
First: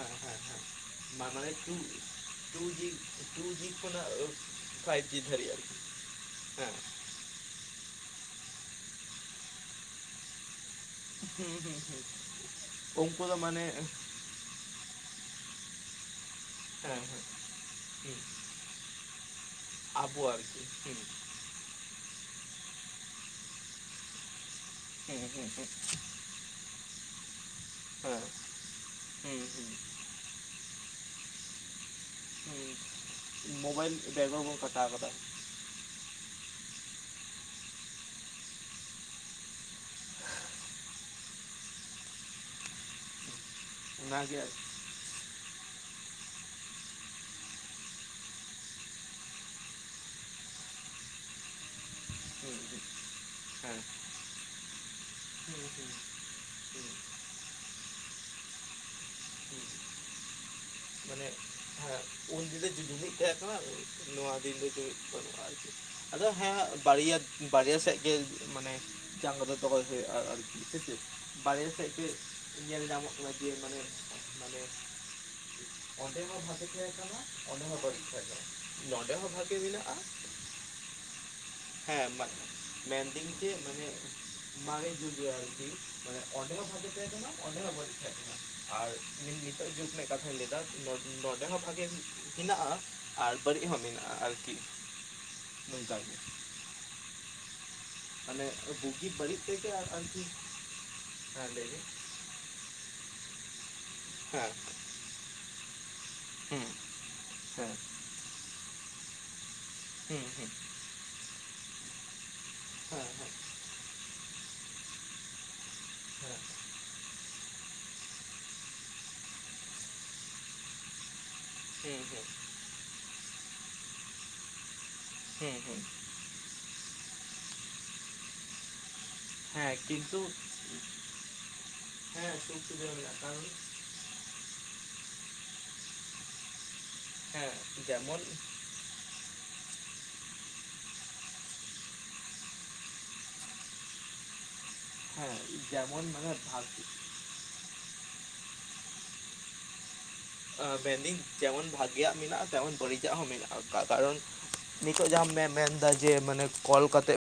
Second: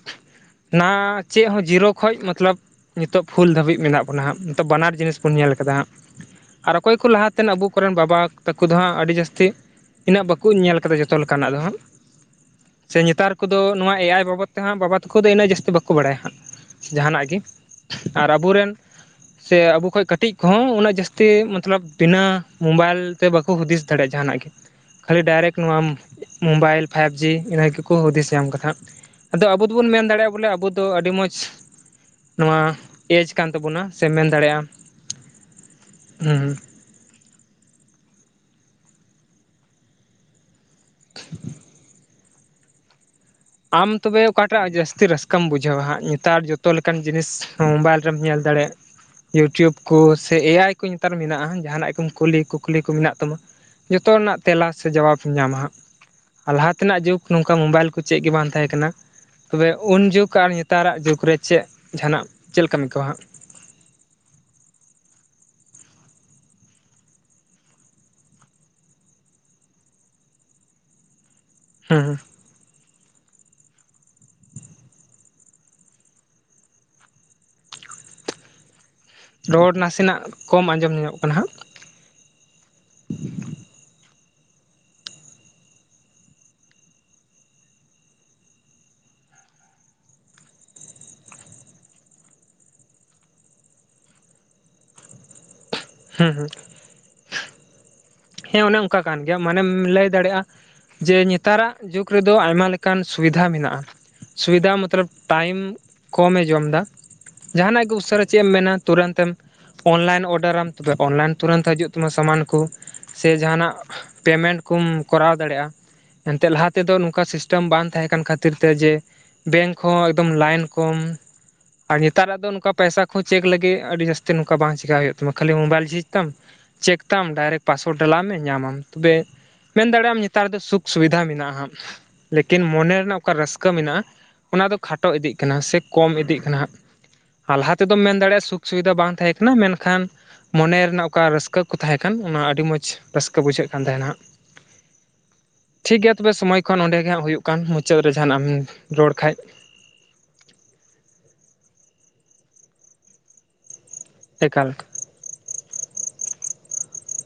ᱱᱟ ᱪᱮᱫ ᱦᱚᱸ ᱡᱤᱨᱳ ᱠᱷᱚᱡ ᱢᱚᱛᱞᱚᱵ ᱱᱤᱛᱚᱜ ᱯᱷᱩᱞ ᱫᱷᱟᱹᱵᱤᱡ ᱢᱮᱱᱟᱜ ᱵᱚᱱᱟ ᱦᱟᱸᱜ ᱱᱤᱛᱚᱜ ᱵᱟᱱᱟᱨ ᱡᱤᱱᱤᱥ ᱵᱚᱱ ᱧᱮᱞ ᱟᱠᱟᱫᱟ ᱦᱟᱸᱜ ᱾ ᱟᱨ ᱚᱠᱚᱭ ᱠᱚ ᱞᱟᱦᱟᱛᱮ ᱟᱵᱚ ᱠᱚᱨᱮᱱ ᱵᱟᱵᱟ ᱛᱟᱠᱚ ᱫᱚ ᱦᱟᱸᱜ ᱟᱹᱰᱤ ᱡᱟᱹᱥᱛᱤ ᱤᱱᱟᱹᱜ ᱵᱟᱠᱚ ᱧᱮᱞ ᱟᱠᱟᱫᱟ ᱡᱚᱛᱚ ᱞᱮᱠᱟᱱᱟᱜ ᱫᱚ ᱦᱟᱸᱜ ᱥᱮ ᱱᱮᱛᱟᱨ ᱠᱚᱫᱚ ᱱᱚᱣᱟ ᱮ ᱟᱭ ᱵᱟᱵᱚᱛ ᱛᱮᱦᱮᱧᱟᱸᱜ ᱵᱟᱵᱟ ᱛᱟᱠᱚ ᱫᱚ ᱤᱱᱟᱹᱜ ᱡᱟᱹᱥᱛᱤ ᱵᱟᱠᱚ ᱵᱟᱲᱟᱭᱟ ᱦᱟᱸᱜ ᱡᱟᱦᱟᱱᱟᱜ ᱜᱮ ᱟᱨ ᱟᱵᱚᱨᱮᱱ ᱥᱮ ᱟᱵᱚ ᱠᱷᱚᱱ ᱠᱟᱹᱴᱤᱡᱽ ᱠᱚᱦᱚᱸ ᱩᱱᱟᱹᱜ ᱡᱟᱹᱥᱛᱤ ᱛᱮ ᱢᱚᱛᱞᱚᱵ ᱵᱤᱱᱟᱹ ᱢᱳᱵᱟᱭᱤᱞ ᱛᱮ ᱵᱟᱠᱚ ᱦᱩᱫᱤᱥ ᱫᱟᱲᱮᱭᱟᱜᱼᱟ ᱡᱟᱦᱟᱱᱟᱜ ᱜᱮ ᱠᱷᱟᱹᱞᱤ ᱰᱟᱭᱨᱮᱠᱴ ᱱᱚᱣᱟ ᱢᱳᱵᱟᱭᱤᱞ ᱯᱷᱟᱭᱤᱵᱽᱡᱤ ᱤᱱᱟᱹ ᱜᱮᱠᱚ ᱦᱩᱫᱤᱥ ᱧᱟᱢ ᱠᱟᱫᱟ ᱦᱟᱸᱜ ᱟᱫᱚ ᱟᱵᱚ ᱫᱚᱵᱚᱱ ᱢᱮᱱ ᱫᱟᱲᱮᱭᱟᱜᱼᱟ ᱵᱚᱞᱮ ᱟᱵᱚ ᱫᱚ ᱟᱹᱰᱤ ᱢᱚᱸᱡᱽ ᱱᱚᱣᱟ ᱮᱡᱽ ᱠᱟᱱ ᱛᱟᱵᱚᱱᱟ ᱥᱮ ᱢᱮᱱ ᱫᱟᱲᱮᱭᱟᱜᱼᱟ ᱦᱩᱸ [inaudible] ᱟᱢ ᱛᱚᱵᱮ ᱚᱠᱟᱴᱟᱜ ᱡᱟᱥᱛᱤ ᱨᱟᱹᱥᱠᱟᱹ ᱪᱤᱠᱟᱢ ᱵᱩᱡᱷᱟᱹᱣᱟ ᱦᱟᱸᱜ ᱱᱮᱛᱟᱨ ᱡᱚᱛᱚ ᱞᱮᱠᱟᱱ ᱡᱤᱱᱤᱥ ᱢᱳᱵᱟᱭᱤᱞ ᱨᱮᱢ ᱧᱮᱞ ᱫᱟᱲᱮᱭᱟᱜᱼᱟ ᱤᱭᱩᱴᱩᱵᱽ ᱠᱚ ᱥᱮ ᱮᱭᱟᱭ ᱠᱚ ᱱᱮᱛᱟᱨ ᱢᱮᱱᱟᱜᱼᱟ ᱡᱟᱦᱟᱱᱟᱜ ᱠᱚ ᱠᱩᱞᱤ ᱠᱩᱠᱞᱤ ᱠᱚ ᱢᱮᱱᱟᱜ ᱛᱟᱢᱟ ᱡᱚᱛᱚ ᱨᱮᱱᱟᱜ ᱾ ᱛᱮᱞᱟ ᱥᱮ ᱡᱟᱵᱟᱸ ᱧᱟᱢᱟ ᱦᱟᱸᱜ ᱟᱨ ᱞᱟᱦᱟ ᱛᱮᱱᱟᱜ ᱡᱩᱜᱽ ᱱᱚᱝᱠᱟ ᱢᱳᱵᱟᱭᱤᱞ ᱠᱚ ᱪᱮᱫ ᱜᱮ ᱵᱟᱝ ᱛᱟᱦᱮᱸ ᱠᱟᱱᱟ ᱛᱚᱵᱮ ᱩᱱ ᱡᱩᱜ ᱟᱨ ᱱᱮ ᱱᱮᱛᱟᱨᱟᱜ ᱡᱩᱜᱽ ᱢᱟᱱᱮ ᱨᱮ ᱪᱮᱫ ᱡᱟᱦᱟᱸᱱᱟᱜ ᱪᱮᱫ ᱞᱮᱠᱟ ᱟᱹᱭᱠᱟᱹᱣᱟ ᱦᱟᱸᱜ? [unintelligible] ᱜᱮ ᱱᱚᱣᱟ ᱫᱤᱱ ᱫᱚ ᱵᱟᱹᱱᱩᱜᱼᱟ ᱟᱨᱠᱤ ᱟᱫᱚ ᱦᱮᱸ ᱵᱟᱨᱭᱟ ᱵᱟᱨᱭᱟ ᱥᱮᱫ ᱜᱮ ᱢᱟᱱᱮ ᱪᱟ [unintelligible] ᱠᱚᱫᱚ ᱦᱩᱭᱩᱜᱼᱟ ᱟᱨᱠᱤ ᱥᱮ ᱪᱮᱫ ᱵᱟᱨᱦᱮ ᱥᱮᱫ ᱦᱩᱸ ᱜᱮ ᱦᱩᱸ ᱧᱮᱞ ᱧᱟᱢᱚᱜ ᱠᱟᱱᱟ ᱡᱮ ᱢᱟᱱᱮ ᱢᱟᱱᱮ ᱚᱸᱰᱮ ᱦᱚᱸ ᱵᱷᱟᱜᱮ ᱛᱟᱦᱮᱸ ᱠᱟᱱᱟ ᱚᱸᱰᱮ ᱦᱚᱸ ᱵᱟᱲᱤᱡ ᱛᱟᱦᱮᱸ ᱠᱟᱱᱟ ᱱᱚᱰᱮ ᱦᱚᱸ ᱵᱷᱟᱜᱮ ᱨᱚᱲ ᱱᱟᱥᱮᱱᱟᱜ ᱠᱚᱢ ᱟᱸᱡᱚᱢ ᱧᱚᱜ ᱠᱟᱱᱟ ᱦᱟᱸᱜ ᱦᱮᱸ ᱢᱮᱱᱫᱤᱧ ᱡᱮ ᱢᱟᱱᱮ ᱵᱷᱟᱜᱮ ᱵᱩᱡᱷᱟᱜᱼᱟ ᱟᱨᱠᱤ ᱢᱟᱱᱮ ᱚᱸᱰᱮ ᱦᱚᱸ ᱵᱷᱟᱜᱮ ᱛᱟᱦᱮ ᱠᱟᱱᱟ ᱚᱸᱰᱮ ᱦᱚᱸ ᱵᱟᱲᱤᱡ ᱛᱟᱦᱮ ᱠᱟᱱᱟ ᱟᱨ ᱤᱧ ᱱᱤᱛᱚᱜ ᱡᱩᱜᱽ ᱨᱮᱱᱟᱜ ᱠᱟᱛᱷᱟᱧ ᱞᱟᱹᱭᱟ ᱱᱚᱰᱮ ᱦᱚᱸ ᱵᱷᱟᱜᱮ ᱦᱮᱱᱟᱜ ᱟᱨ ᱵᱟᱹᱲᱤᱡ ᱦᱚᱸ ᱢᱮᱱᱟᱜᱼᱟ ᱟᱨᱠᱤ ᱱᱚᱝᱠᱟᱜᱮ ᱦᱮᱸ ᱦᱩᱸ ᱵᱩᱜᱤ ᱦᱮᱸ ᱚᱱᱮ ᱚᱱᱠᱟ ᱠᱟᱱ ᱜᱮᱭᱟ ᱵᱟᱹᱲᱤᱡ ᱢᱟᱱᱮᱢ ᱛᱮᱜᱮ ᱟᱨ ᱞᱟᱹᱭ ᱟᱨᱠᱤ ᱫᱟᱲᱮᱭᱟᱜᱼᱟ ᱡᱮ ᱞᱟᱹᱭ ᱱᱮᱛᱟᱨᱟᱜ ᱢᱮ ᱡᱩᱜ ᱨᱮᱫᱚ ᱟᱭᱢᱟ ᱞᱮᱠᱟᱱ ᱥᱩᱵᱤᱫᱷᱟ ᱢᱮᱱᱟᱜᱼᱟ ᱥᱩᱵᱤᱫᱷᱟ ᱢᱚᱛᱞᱚᱵ ᱴᱟᱭᱤᱢ ᱠᱚᱢᱮ ᱡᱚᱢ ᱫᱟ ᱡᱟᱦᱟᱱᱟᱜ ᱜᱮ ᱩᱥᱟᱹᱨᱟ ᱪᱮᱫ ᱮᱢ ᱢᱮᱱᱟ ᱛᱩᱨᱟᱹᱱ ᱮᱢ ᱚᱱᱞᱟᱭᱤᱱ ᱚᱰᱟᱨᱟᱢ ᱛᱮ ᱚᱱᱞᱟᱭᱤᱱ ᱛᱩᱨᱟᱹᱱ ᱦᱤᱡᱩᱜ ᱛᱟᱢᱟ ᱥᱟᱢᱟᱱ ᱠᱚ ᱥᱮ ᱡᱟᱦᱟᱸᱱᱟᱜ ᱯᱮᱢᱮᱱᱴ ᱠᱚᱢ ᱠᱚᱨᱟᱣ ᱫᱟᱲᱮᱭᱟᱜᱼᱟ ᱮᱱᱛᱮ ᱞᱟᱦᱟ ᱛᱮᱫᱚ ᱱᱚᱝᱠᱟ ᱥᱤᱥᱴᱮᱢ ᱵᱟᱝ ᱛᱟᱦᱮᱸ ᱠᱟᱱ ᱠᱷᱟᱹᱛᱤᱨ ᱛᱮ ᱡᱮ ᱵᱮᱝᱠ ᱦᱚᱸ ᱮᱠᱫᱚᱢ ᱞᱟᱭᱤᱱ ᱠᱚᱢ ᱟᱨ ᱱᱮᱛᱟᱨᱟᱜ ᱫᱚ ᱱᱚᱝᱠᱟ ᱯᱟᱭᱥᱟ ᱠᱚ ᱪᱮᱠ ᱞᱟᱹᱜᱤᱫ ᱟᱹᱰᱤ ᱡᱟᱹᱥᱛᱤ ᱱᱚᱝᱠᱟ ᱵᱟᱝ ᱪᱮᱠᱟ ᱦᱩᱭᱩᱜ ᱛᱟᱢᱟ ᱠᱷᱟᱞᱤ ᱢᱳᱵᱟᱭᱤᱞ ᱡᱤᱡ ᱛᱟᱢ ᱪᱮᱠ ᱛᱟᱢ ᱰᱟᱭᱨᱮᱠ ᱯᱟᱥᱚᱣᱟᱰ ᱰᱟᱞᱟᱣ ᱢᱮ ᱧᱟᱢᱟᱢ ᱛᱚᱵᱮ ᱢᱮᱱ ᱫᱟᱲᱮᱭᱟᱜ ᱟᱢ ᱱᱮᱛᱟᱨ ᱫᱚ ᱥᱩᱠ ᱥᱩᱵᱤᱫᱷᱟ ᱢᱮᱱᱟᱜᱼᱟ ᱦᱟᱸ ᱞᱮᱠᱤᱱ ᱢᱚᱱᱮ ᱨᱮᱱᱟᱜ ᱚᱠᱟ ᱨᱟᱹᱥᱠᱟᱹ ᱢᱮᱱᱟᱜᱼᱟ ᱚᱱᱟ ᱫᱚ ᱠᱷᱟᱴᱚ ᱤᱫᱤᱜ ᱠᱟᱱᱟ ᱥᱮ ᱠᱚᱢ ᱤᱫᱤᱜ ᱠᱟᱱᱟ ᱦᱟᱸᱜ ᱟᱨ ᱞᱟᱦᱟ ᱛᱮᱫᱚᱢ ᱢᱮᱱ ᱫᱟᱲᱮᱭᱟᱜᱼᱟ ᱥᱩᱠ ᱥᱩᱵᱤᱫᱷᱟ ᱵᱟᱝ ᱛᱟᱦᱮᱸ ᱠᱟᱱᱟ ᱢᱮᱱᱠᱷᱟᱱ ᱢᱚᱱᱮ ᱨᱮᱱᱟᱜ ᱚᱠᱟ ᱨᱟᱹᱥᱠᱟᱹ ᱠᱚ ᱛᱟᱦᱮᱸ ᱠᱟᱱ ᱚᱱᱟ ᱟᱹᱰᱤ ᱟᱹᱰᱤ ᱢᱚᱸᱡᱽ ᱨᱟᱹᱥᱠᱟᱹ ᱵᱩᱡᱷᱟᱹᱜ ᱠᱟᱱ ᱛᱟᱦᱮᱸᱱᱟ ᱴᱷᱤᱠ ᱜᱮᱭᱟ ᱛᱚᱵᱮ ᱥᱚᱢᱚᱭ ᱠᱷᱚᱱ ᱚᱸᱰᱮ ᱜᱮ ᱦᱟᱸᱜ ᱦᱩᱭᱩᱜ ᱠᱟᱱ ᱢᱩᱪᱟᱹᱫ ᱨᱮ ᱡᱟᱦᱟᱱᱟᱜ ᱮᱢ ᱨᱚᱲ ᱠᱷᱟᱡᱽ ᱢᱮᱱᱫᱟᱹᱧ ᱡᱮᱢᱚᱱ ᱵᱷᱟᱜᱤᱭᱟᱜ ᱢᱮᱱᱟᱜᱼᱟ ᱛᱮᱢᱚᱱ ᱵᱟᱹᱲᱤᱡᱟᱜ ᱦᱚᱸ ᱢᱮᱱᱟᱜᱼᱟ ᱠᱟᱨᱚᱱ ᱮᱠᱟᱞ ᱱᱤᱛᱚᱜ ᱡᱟᱦᱟᱸᱟᱢ ᱢᱮᱱ ᱮᱫᱟ ᱡᱮ ᱢᱟᱱᱮ ᱠᱚᱞ ᱠᱟᱛᱮᱜ